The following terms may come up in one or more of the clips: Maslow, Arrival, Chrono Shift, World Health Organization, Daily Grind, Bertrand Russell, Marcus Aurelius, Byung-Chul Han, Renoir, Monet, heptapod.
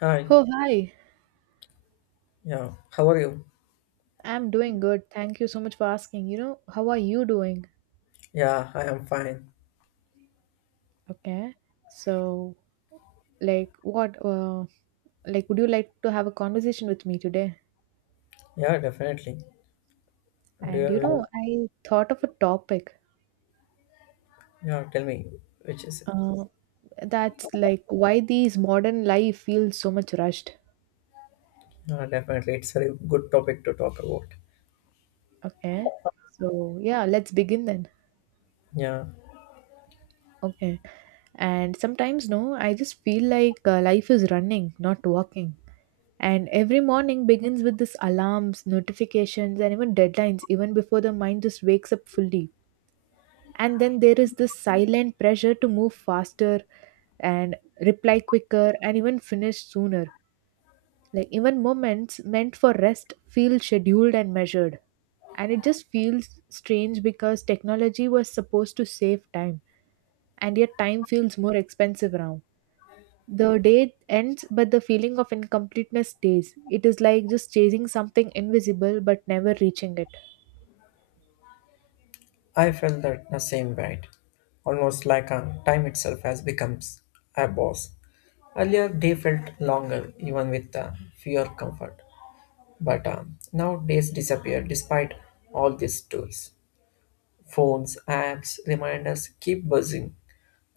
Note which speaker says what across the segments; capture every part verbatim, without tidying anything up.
Speaker 1: Hi,
Speaker 2: Oh, hi.
Speaker 1: yeah, how are you?
Speaker 2: I'm doing good. Thank you so much for asking. You know, how are you doing?
Speaker 1: Yeah, I am fine.
Speaker 2: Okay. So, like, what, uh, like, would you like to have a conversation with me today?
Speaker 1: Yeah, definitely. Do you
Speaker 2: And,
Speaker 1: have
Speaker 2: you
Speaker 1: any-
Speaker 2: know, I thought of a topic,
Speaker 1: Yeah, tell me, which is it?
Speaker 2: uh, that's like why these modern life feels so much rushed.
Speaker 1: Yeah, definitely it's a very good topic to talk about.
Speaker 2: Okay. So, yeah, let's begin then.
Speaker 1: Yeah,
Speaker 2: Okay. And sometimes, no, I just feel like uh, life is running, not walking. And every morning begins with this alarms, notifications, and even deadlines, even before the mind just wakes up fully. And then there is this silent pressure to move faster and reply quicker and even finish sooner. Like even moments meant for rest feel scheduled and measured. And it just feels strange because technology was supposed to save time, and yet time feels more expensive now. The day ends, but the feeling of incompleteness stays. It is like just chasing something invisible but never reaching it.
Speaker 1: I felt that the same, right. Almost like uh, time itself has becomes a boss. Earlier day felt longer, even with uh, fewer comfort. But um, now days disappear despite all these tools. Phones, apps, reminders keep buzzing,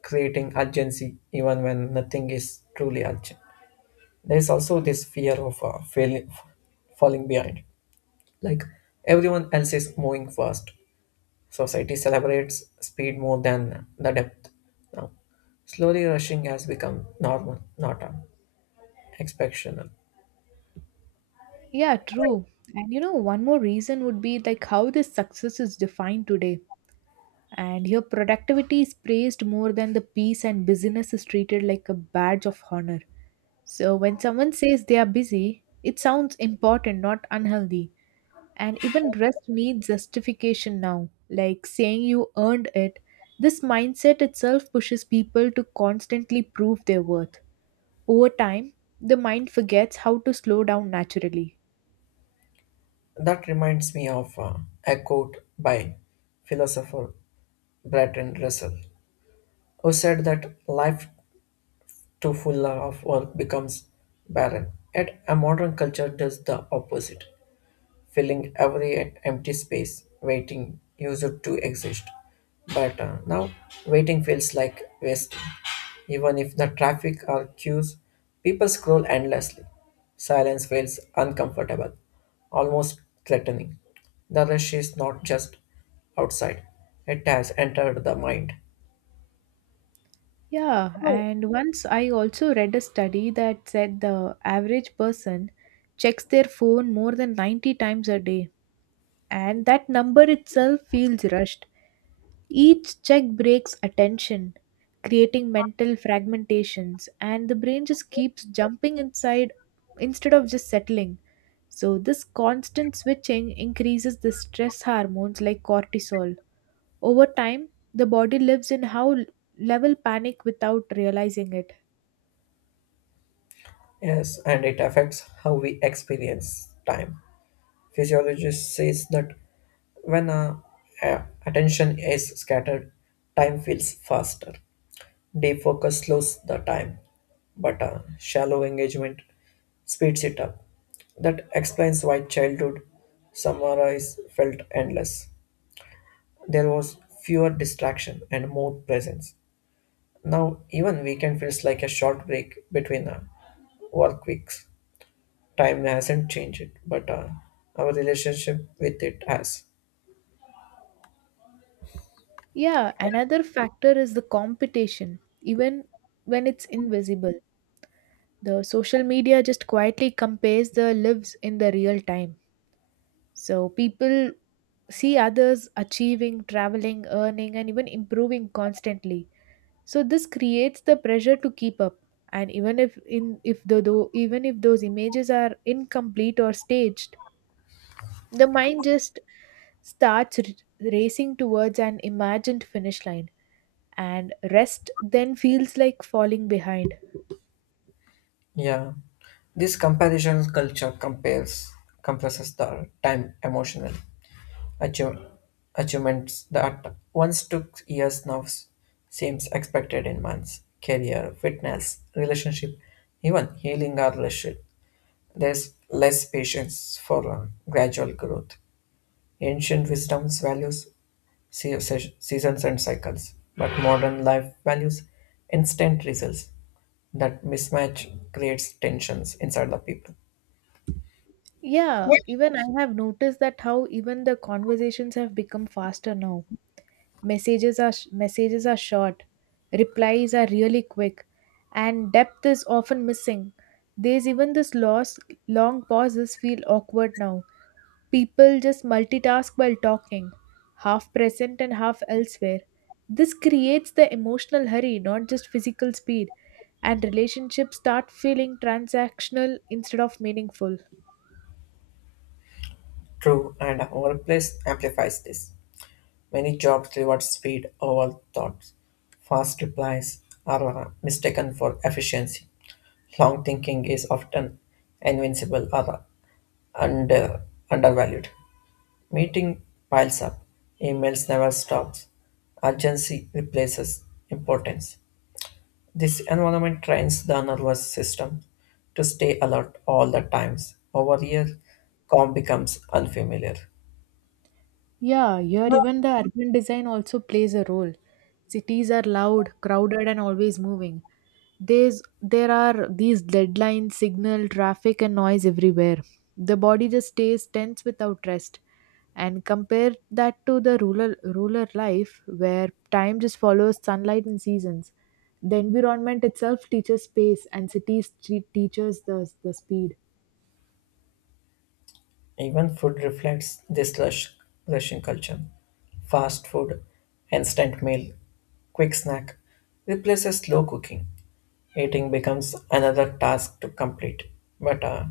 Speaker 1: creating urgency even when nothing is truly urgent. There is also this fear of uh, failing, falling behind. Like everyone else is moving fast, society celebrates speed more than the depth. Now, slowly rushing has become normal, not uh, exceptional.
Speaker 2: Yeah, true. And you know, one more reason would be like how this success is defined today. And your productivity is praised more than the peace, and busyness is treated like a badge of honor. So, when someone says they are busy, it sounds important, not unhealthy. And even rest needs justification now, like saying you earned it. This mindset itself pushes people to constantly prove their worth. Over time, the mind forgets how to slow down naturally.
Speaker 1: That reminds me of uh, a quote by philosopher Bertrand Russell, who said that life too full of work becomes barren. Yet a modern culture does the opposite, filling every empty space, waiting user to exist. But uh, now waiting feels like wasting. Even if the traffic or queues, people scroll endlessly. Silence feels uncomfortable, almost threatening. The rush is not just outside, it has entered the mind.
Speaker 2: Yeah, and once I also read a study that said the average person checks their phone more than ninety times a day, and that number itself feels rushed. Each check breaks attention, creating mental fragmentations, and the brain just keeps jumping inside instead of just settling. So, this constant switching increases the stress hormones like cortisol. Over time, the body lives in how level panic without realizing it.
Speaker 1: Yes, and it affects how we experience time. Physiologist says that when uh, a- attention is scattered, time feels faster. Deep focus slows the time, but uh, shallow engagement speeds it up. That explains why childhood summarize felt endless. There was fewer distraction and more presence. Now even weekend feels like a short break between uh, work weeks. Time hasn't changed, but uh, our relationship with it has.
Speaker 2: Yeah, another factor is the competition, even when it's invisible. The social media just quietly compares the lives in the real time. So people see others achieving, traveling, earning, and even improving constantly. So this creates the pressure to keep up. And even if in if the though even if those images are incomplete or staged, the mind just starts r- racing towards an imagined finish line, and rest then feels like falling behind.
Speaker 1: Yeah, this comparison culture compares compresses the time emotional achieve, achievements that once took years now s- seems expected in months. Career, fitness, relationship, even healing or relationship. There's less patience for uh, gradual growth. Ancient wisdom's values se- se- seasons and cycles, but modern life values instant results. That mismatch creates tensions inside the people.
Speaker 2: Yeah, even I have noticed that how even the conversations have become faster now. Messages are sh- messages are short, replies are really quick, and depth is often missing. There's even this loss. Long pauses feel awkward now. People just multitask while talking, half present and half elsewhere. This creates the emotional hurry, not just physical speed, and relationships start feeling transactional instead of meaningful.
Speaker 1: True, and our workplace amplifies this. Many jobs reward speed over thoughts. Fast replies are mistaken for efficiency. Long thinking is often invincible or under, undervalued. Meeting piles up. Emails never stops. Urgency replaces importance. This environment trains the nervous system to stay alert all the times. Over here, calm becomes unfamiliar.
Speaker 2: Yeah, here even the urban design also plays a role. Cities are loud, crowded, and always moving. There's there are these deadlines, signal, traffic, and noise everywhere. The body just stays tense without rest. And compare that to the rural rural life where time just follows sunlight and seasons. The environment itself teaches space, and cities te- teaches the the speed.
Speaker 1: Even food reflects this rush, rushing culture. Fast food, instant meal, quick snack replaces slow cooking. Eating becomes another task to complete. But uh,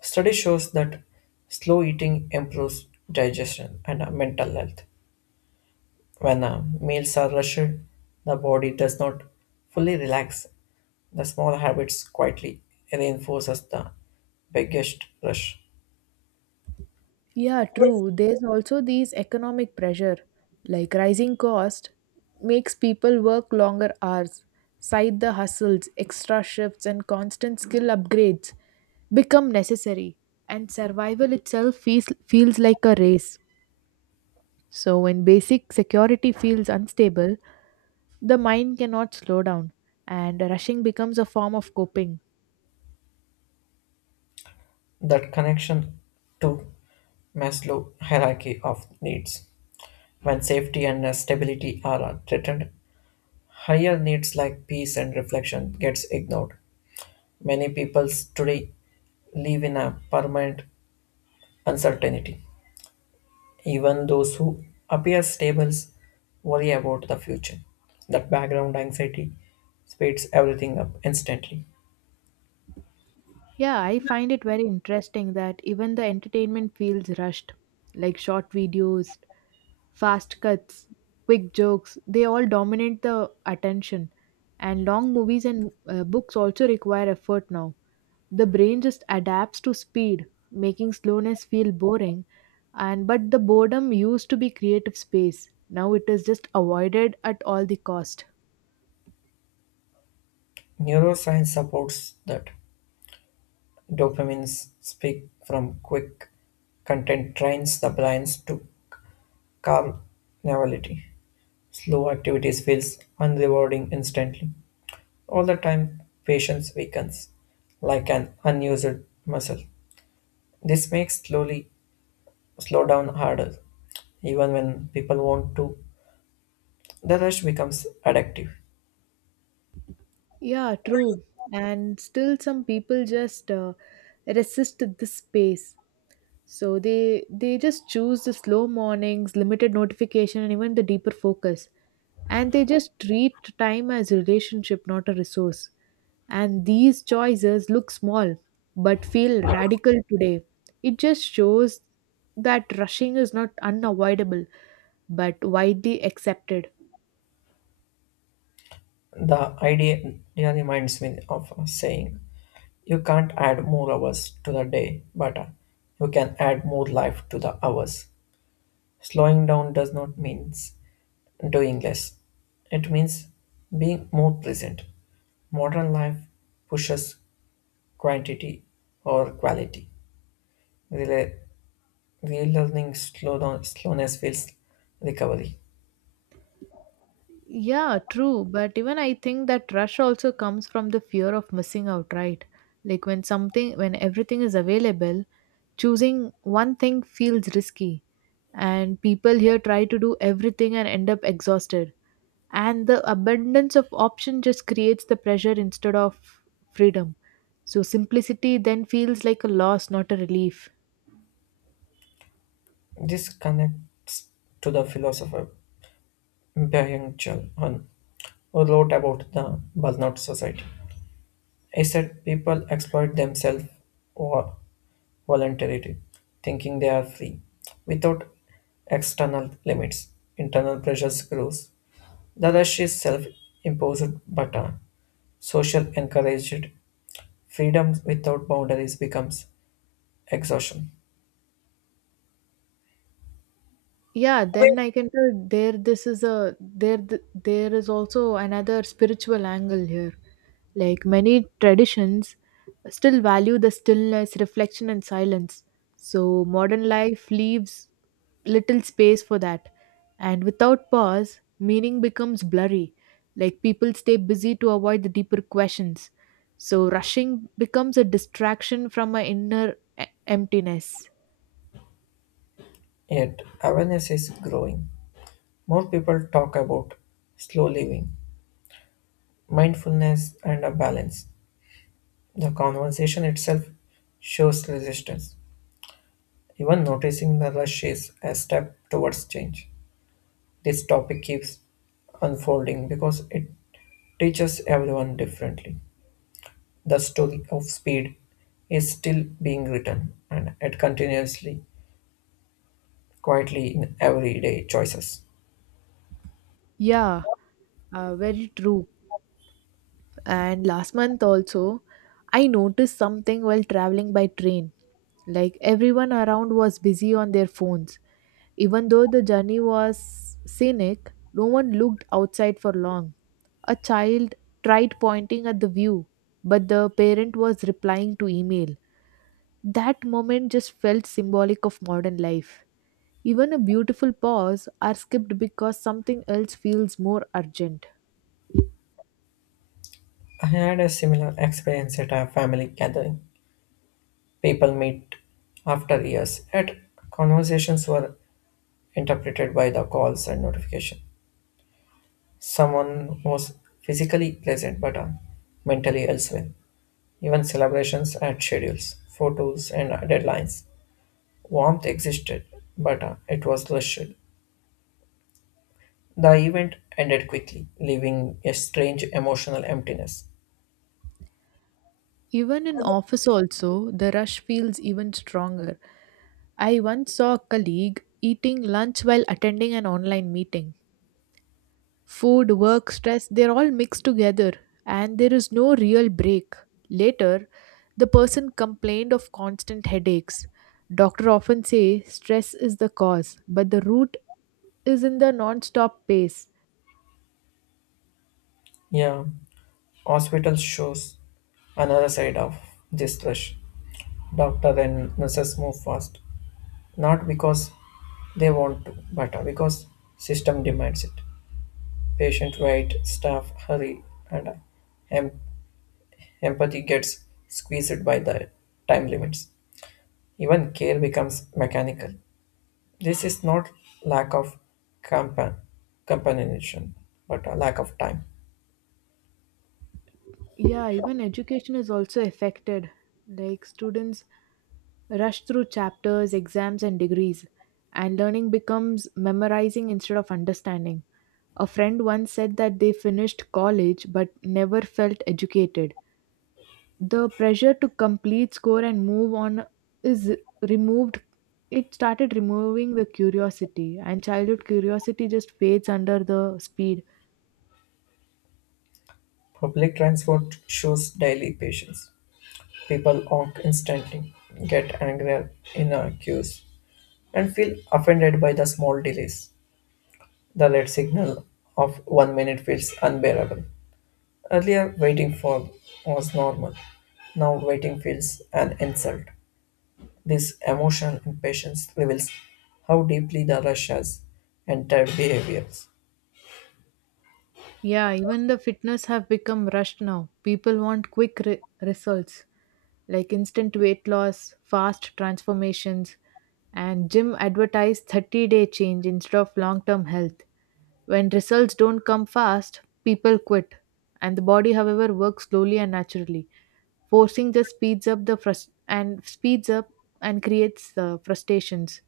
Speaker 1: study shows that slow eating improves digestion and uh, mental health. When uh, meals are rushed, the body does not fully relax. The small habits quietly reinforces the biggest rush.
Speaker 2: Yeah, true. There's also these economic pressure, like rising cost makes people work longer hours, side the hustles, extra shifts, and constant skill upgrades become necessary, and survival itself feels, feels like a race. So, when basic security feels unstable, the mind cannot slow down, and rushing becomes a form of coping.
Speaker 1: That connection to Maslow hierarchy of needs. When safety and uh, stability are uh, threatened, higher needs like peace and reflection gets ignored. Many people today live in a permanent uncertainty. Even those who appear stable worry about the future. That background anxiety speeds everything up instantly.
Speaker 2: Yeah, I find it very interesting that even the entertainment feels rushed, like short videos, fast cuts, quick jokes, they all dominate the attention. And long movies and uh, books also require effort now. The brain just adapts to speed, making slowness feel boring. And but the boredom used to be creative space. Now it is just avoided at all the cost.
Speaker 1: Neuroscience supports that dopamines speak from quick content trains the brains to calm novelty. Slow activities feels unrewarding instantly. All the time, patience weakens like an unused muscle. This makes slowly slow down harder. Even when people want to, the rush becomes addictive.
Speaker 2: Yeah, true. And still some people just uh, resist this space. So they they just choose the slow mornings, limited notification, and even the deeper focus. And they just treat time as a relationship, not a resource. And these choices look small but feel radical today. It just shows that rushing is not unavoidable but widely accepted.
Speaker 1: The idea idea reminds me of a saying: "You can't add more hours to the day, but uh, you can add more life to the hours." Slowing down does not mean doing less. It means being more present. Modern life pushes quantity or quality. Rela- Relearning slow down, slowness feels recovery.
Speaker 2: Yeah, true. But even I think that rush also comes from the fear of missing out, right? Like when something, when everything is available, choosing one thing feels risky. And people here try to do everything and end up exhausted. And the abundance of option just creates the pressure instead of freedom. So simplicity then feels like a loss, not a relief.
Speaker 1: This connects to the philosopher Byung-Chul Han, who wrote about the burnout society. I said people exploit themselves or voluntarily, thinking they are free. Without external limits, internal pressures grows. The rush is self-imposed, but uh, social encouraged freedom without boundaries becomes exhaustion.
Speaker 2: Yeah, then I can tell there this is a there th- there is also another spiritual angle here. Like many traditions still value the stillness, reflection, and silence. So modern life leaves little space for that. And without pause, meaning becomes blurry. Like people stay busy to avoid the deeper questions. So rushing becomes a distraction from my inner e- emptiness.
Speaker 1: Yet awareness is growing. More people talk about slow living, mindfulness, and a balance. The conversation itself shows resistance. Even noticing the rush is a step towards change. This topic keeps unfolding because it teaches everyone differently. The story of speed is still being written, and it continuously, quietly in everyday choices.
Speaker 2: Yeah, uh, very true. And last month also, I noticed something while traveling by train. Like everyone around was busy on their phones. Even though the journey was scenic, no one looked outside for long. A child tried pointing at the view, but the parent was replying to email. That moment just felt symbolic of modern life. Even a beautiful pause are skipped because something else feels more urgent.
Speaker 1: I had a similar experience at a family gathering. People meet after years, yet conversations were interpreted by the calls and notification. Someone was physically present but uh, mentally elsewhere. Even celebrations had schedules, photos, and deadlines. Warmth existed, but uh, it was listed. The event ended quickly, leaving a strange emotional emptiness.
Speaker 2: Even in office also, the rush feels even stronger. I once saw a colleague eating lunch while attending an online meeting. Food, work, stress, they're all mixed together, and there is no real break. Later, the person complained of constant headaches. Doctor often say stress is the cause, but the root is in the non-stop pace.
Speaker 1: Yeah, hospital shows another side of this rush. Doctor and nurses move fast, not because they want to, but uh, because system demands it. Patient wait, staff hurry, and uh, em- empathy gets squeezed by the time limits. Even care becomes mechanical. This is not lack of compan- companionship, but a lack of time.
Speaker 2: Yeah, even education is also affected. Like students rush through chapters, exams, and degrees, and learning becomes memorizing instead of understanding. A friend once said that they finished college but never felt educated. The pressure to complete, score, and move on is removed. It started removing the curiosity, and childhood curiosity just fades under the speed.
Speaker 1: Public transport shows daily patience. People honk instantly, get angrier in uh, queues, and feel offended by the small delays. The red signal of one minute feels unbearable. Earlier, waiting for was normal. Now, waiting feels an insult. This emotional impatience reveals how deeply the Russia's entered behaviors.
Speaker 2: Yeah, even the fitness have become rushed now. People want quick re- results like instant weight loss, fast transformations, and gym advertise thirty-day change instead of long-term health. When results don't come fast, people quit. And the body, however, works slowly and naturally. Forcing just speeds up the frust- and speeds up and creates uh, frustrations.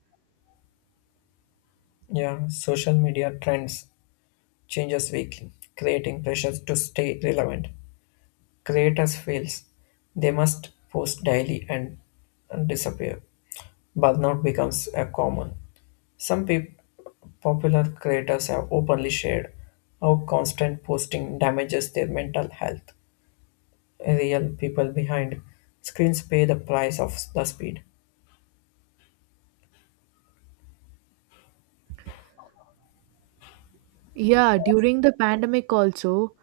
Speaker 1: Yeah, social media trends changes weekly, creating pressures to stay relevant. Creators feels they must post daily and, and disappear. Burnout becomes a common. Some peop popular creators have openly shared how constant posting damages their mental health. Real people behind screens pay the price of the speed.
Speaker 2: Yeah, during the pandemic also,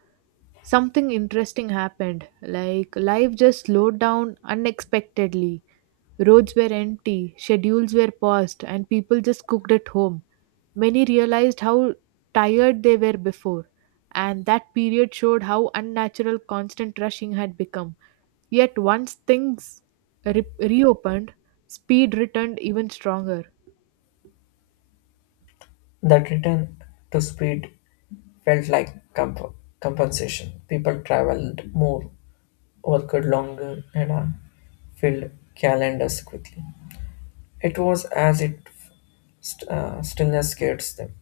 Speaker 2: something interesting happened. Like, life just slowed down unexpectedly. Roads were empty, schedules were paused, and people just cooked at home. Many realized how tired they were before, and that period showed how unnatural constant rushing had become. Yet, once things re- reopened, speed returned even stronger.
Speaker 1: That return to speed felt like comp- compensation. People traveled more, worked longer, and uh, filled calendars quickly. It was as if st- uh, stillness scares them.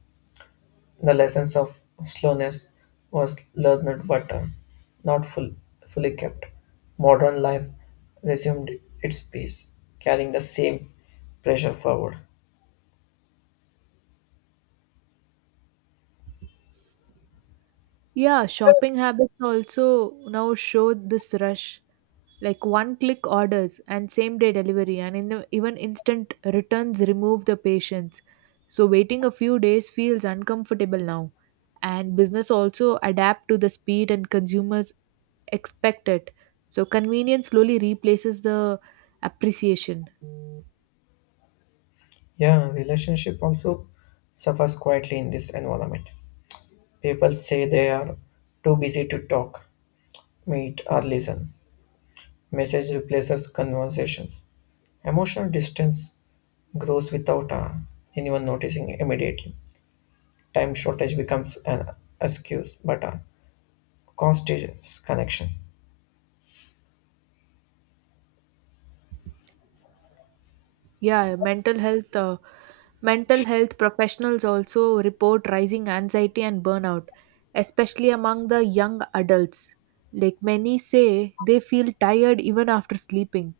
Speaker 1: The lessons of slowness was learned but uh, not full- fully kept. Modern life resumed its pace, carrying the same pressure forward.
Speaker 2: Yeah, shopping habits also now show this rush. Like one click orders and same day delivery, and in the, even instant returns remove the patience. So waiting a few days feels uncomfortable now, and business also adapt to the speed, and consumers expect it. So convenience slowly replaces the appreciation.
Speaker 1: Yeah, relationship also suffers quietly in this environment. People say they are too busy to talk, meet, or listen. Message replaces conversations. Emotional distance grows without uh, anyone noticing immediately. Time shortage becomes an excuse, but a cost is connection.
Speaker 2: Yeah, mental health uh, mental health professionals also report rising anxiety and burnout, especially among the young adults. Like many say, they feel tired even after sleeping,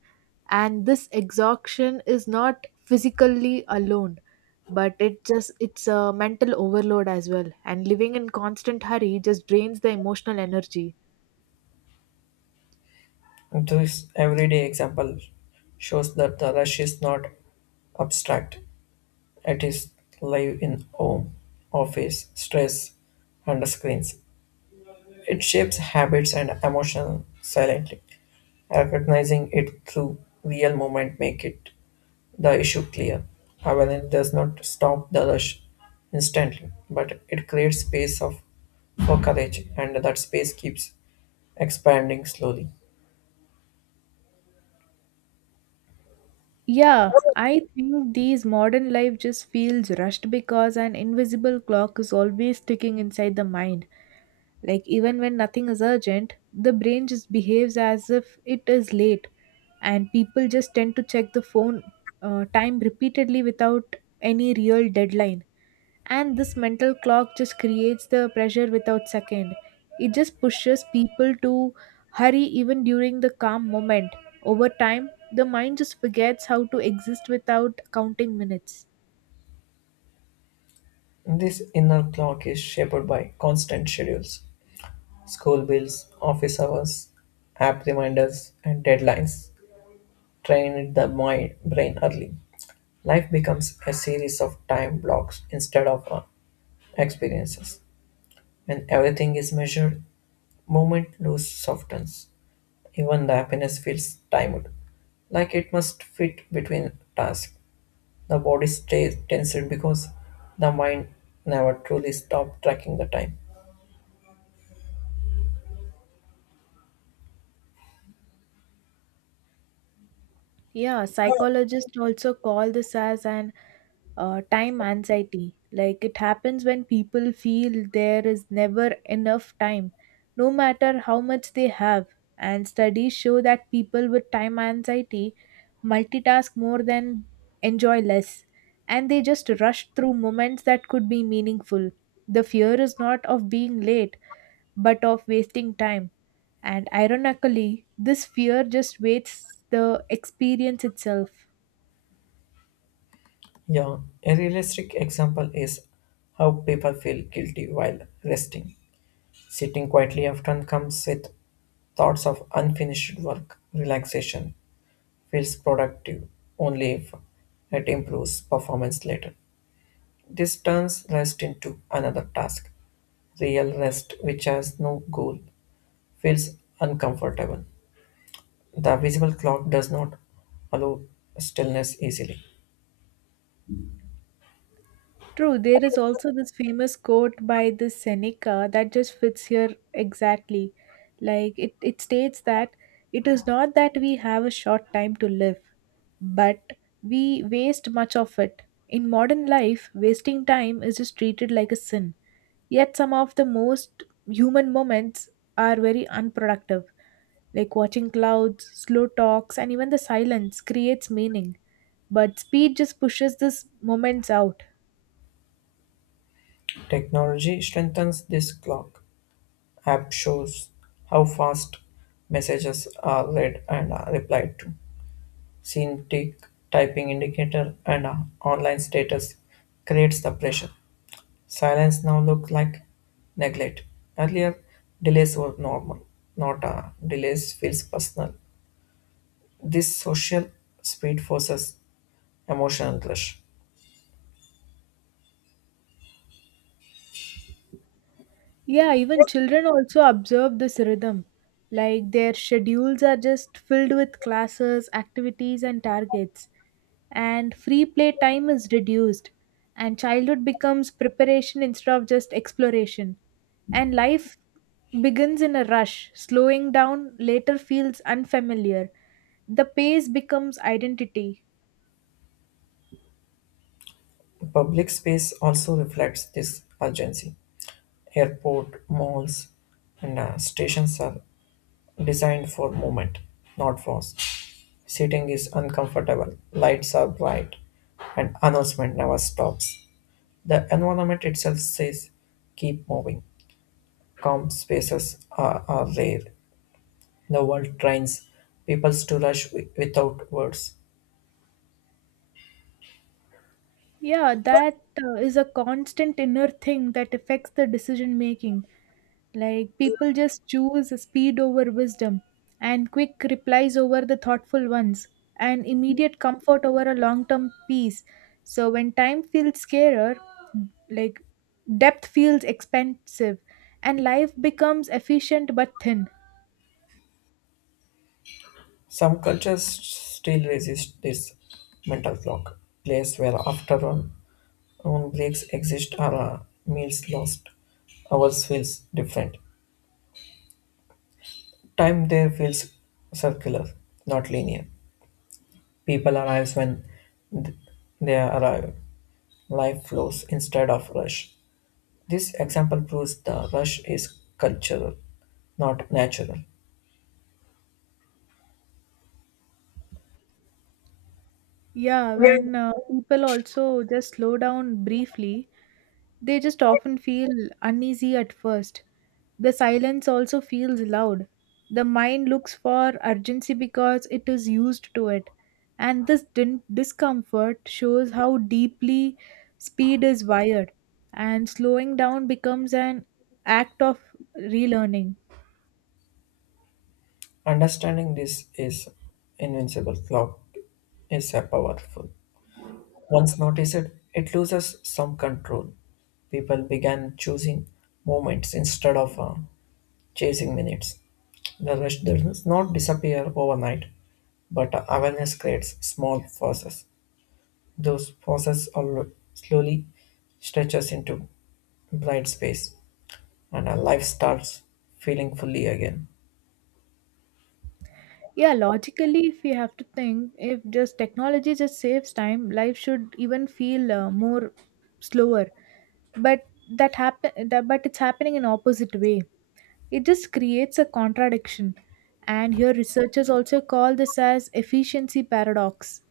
Speaker 2: and this exhaustion is not physically alone, but it just it's a mental overload as well. And living in constant hurry just drains the emotional energy.
Speaker 1: And this everyday example shows that the rush is not abstract. It is live in home, office, stress, and screens. It shapes habits and emotions silently. Recognizing it through real moment make it the issue clear. Avalanche does not stop the rush instantly, but it creates space of for courage, and that space keeps expanding slowly.
Speaker 2: Yeah, I think these modern life just feels rushed because an invisible clock is always ticking inside the mind. Like, even when nothing is urgent, the brain just behaves as if it is late, and people just tend to check the phone uh, time repeatedly without any real deadline. And this mental clock just creates the pressure without second. It just pushes people to hurry even during the calm moment. Over time, the mind just forgets how to exist without counting minutes.
Speaker 1: This inner clock is shaped by constant schedules, school bills, office hours, app reminders, and deadlines. Train the mind brain early. Life becomes a series of time blocks instead of uh, experiences. When everything is measured, movement loses softness. Even the happiness feels timed, like it must fit between tasks. The body stays tensed because the mind never truly stops tracking the time.
Speaker 2: Yeah, psychologists also call this as an uh, time anxiety. Like it happens when people feel there is never enough time, no matter how much they have. And studies show that people with time anxiety multitask more than enjoy less, and they just rush through moments that could be meaningful. The fear is not of being late, but of wasting time. And ironically, this fear just wastes the experience itself.
Speaker 1: Yeah, a realistic example is how people feel guilty while resting. Sitting quietly often comes with thoughts of unfinished work. Relaxation feels productive only if it improves performance later. This turns rest into another task. Real rest, which has no goal, feels uncomfortable. The visible clock does not allow stillness easily.
Speaker 2: True, there is also this famous quote by this Seneca that just fits here exactly. Like it, it states that it is not that we have a short time to live, but we waste much of it. In modern life, wasting time is just treated like a sin. Yet some of the most human moments are very unproductive. Like watching clouds, slow talks, and even the silence creates meaning. But speed just pushes these moments out.
Speaker 1: Technology strengthens this clock. App shows how fast messages are read and are replied to. Syntax, typing indicator, and uh, online status creates the pressure. Silence now looks like neglect. Earlier, delays were normal, not uh, delays feels personal. This social speed forces emotional rush.
Speaker 2: Yeah, even children also observe this rhythm. Like their schedules are just filled with classes, activities, and targets. And free play time is reduced. And childhood becomes preparation instead of just exploration. And life begins in a rush. Slowing down later feels unfamiliar. The pace becomes identity.
Speaker 1: Public space also reflects this urgency. Airport, malls, and uh, stations are designed for movement, not force. Sitting is uncomfortable, lights are bright, and announcement never stops. The environment itself says, keep moving. Calm spaces are, are rare. The world trains people to rush wi- without words.
Speaker 2: Yeah, that uh, is a constant inner thing that affects the decision making. Like people just choose speed over wisdom and quick replies over the thoughtful ones and immediate comfort over a long-term peace. So when time feels scarer, like depth feels expensive and life becomes efficient but thin.
Speaker 1: Some cultures still resist this mental clock, place where afternoon noon breaks exist or uh, meals lost. Ours feels different. Time there feels circular, not linear. People arrive when they arrive. Life flows instead of rush. This example proves the rush is cultural, not natural.
Speaker 2: Yeah, when uh, people also just slow down briefly. They just often feel uneasy at first. The silence also feels loud. The mind looks for urgency because it is used to it. And this din- discomfort shows how deeply speed is wired. And slowing down becomes an act of relearning.
Speaker 1: Understanding this is invincible clock is a powerful. Once noticed, it loses some control. People began choosing moments instead of uh, chasing minutes. The rush does not disappear overnight, but awareness creates small forces. Those forces all slowly stretches into blind space, and our life starts feeling fully again.
Speaker 2: Yeah, logically, if we have to think, if just technology just saves time, life should even feel uh, more slower. But that happen that but it's happening in opposite way. It just creates a contradiction. And here, researchers also call this as efficiency paradox,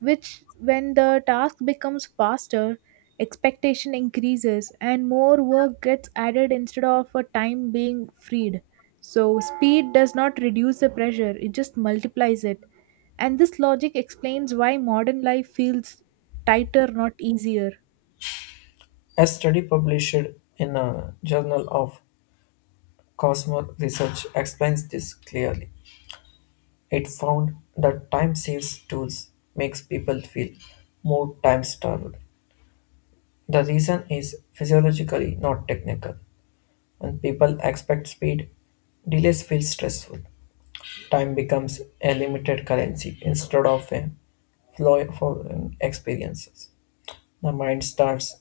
Speaker 2: which, when the task becomes faster, expectation increases and more work gets added instead of a time being freed. So, speed does not reduce the pressure, it just multiplies it. And this logic explains why modern life feels tighter, not easier.
Speaker 1: A study published in a journal of Cosmo Research explains this clearly. It found that time saves tools makes people feel more time starved. The reason is physiologically, not technical. When people expect speed, delays feel stressful. Time becomes a limited currency instead of a flow for um, experiences. The mind starts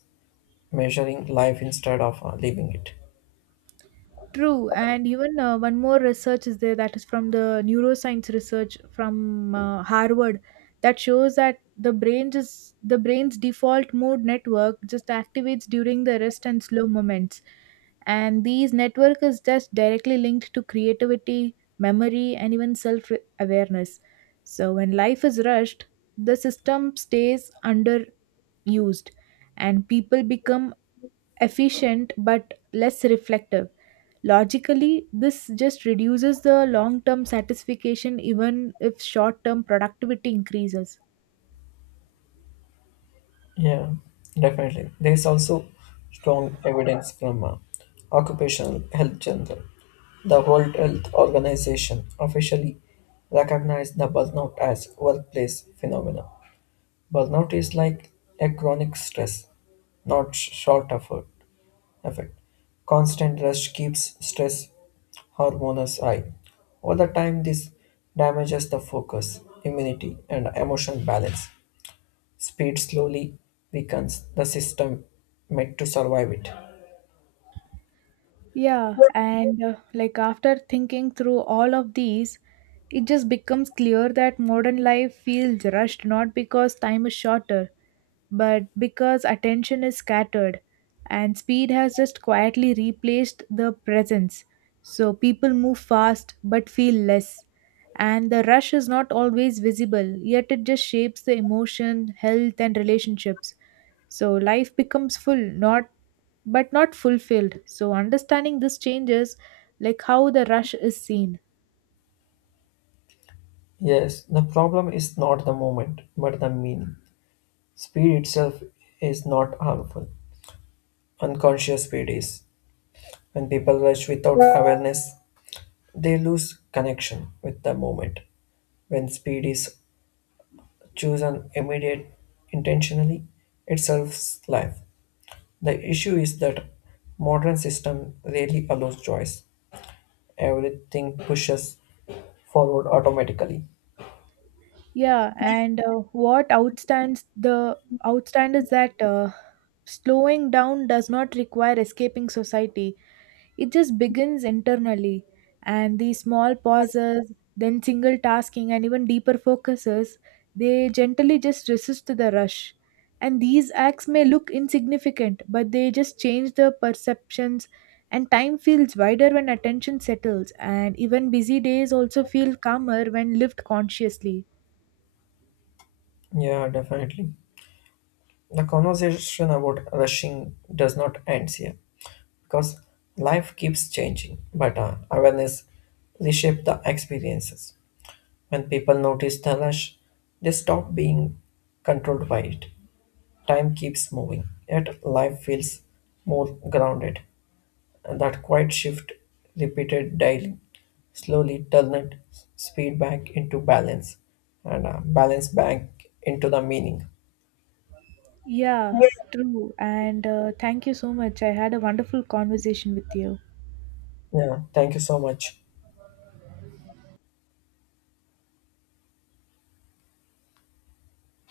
Speaker 1: measuring life instead of uh, living it.
Speaker 2: True, and even uh, one more research is there that is from the neuroscience research from uh, Harvard that shows that the brain just the brain's default mode network just activates during the rest and slow moments, and these network is just directly linked to creativity, memory, and even self awareness. So when life is rushed, the system stays underused, and people become efficient but less reflective. Logically, this just reduces the long term satisfaction even if short term productivity increases.
Speaker 1: Yeah, definitely. There is also strong evidence from uh, Occupational Health Journal. The World Health Organization officially recognized the burnout as workplace phenomenon. Burnout is like a chronic stress, not sh- short effort. Effect. Constant rush keeps stress hormones high. Over the time, this damages the focus, immunity, and emotional balance. Speed slowly weakens the system made to survive it.
Speaker 2: Yeah, and uh, like after thinking through all of these, it just becomes clear that modern life feels rushed not because time is shorter but because attention is scattered and speed has just quietly replaced the presence. So people move fast but feel less. And the rush is not always visible, yet it just shapes the emotion, health, and relationships. So life becomes full, not but not fulfilled. So understanding this changes like how the rush is seen.
Speaker 1: Yes, the problem is not the moment, but the meaning. Speed itself is not harmful. Unconscious speed is. When people rush without awareness, they lose connection with the moment. When speed is chosen immediate intentionally, it serves life. The issue is that modern system rarely allows choice. Everything pushes forward automatically.
Speaker 2: Yeah, and uh, what outstands the outstand is that uh, slowing down does not require escaping society. It just begins internally, and these small pauses, then single tasking, and even deeper focuses, they gently just resist to the rush. And these acts may look insignificant, but they just change the perceptions. And time feels wider when attention settles, and even busy days also feel calmer when lived consciously.
Speaker 1: Yeah, definitely. The conversation about rushing does not end here because life keeps changing, but uh, awareness reshape the experiences. When people notice the rush, they stop being controlled by it. Time keeps moving, yet life feels more grounded. And that quiet shift, repeated daily, slowly turned speed back into balance and uh, balance back into the meaning.
Speaker 2: Yeah, true. And uh, thank you so much. I had a wonderful conversation with you.
Speaker 1: Yeah, thank you so much.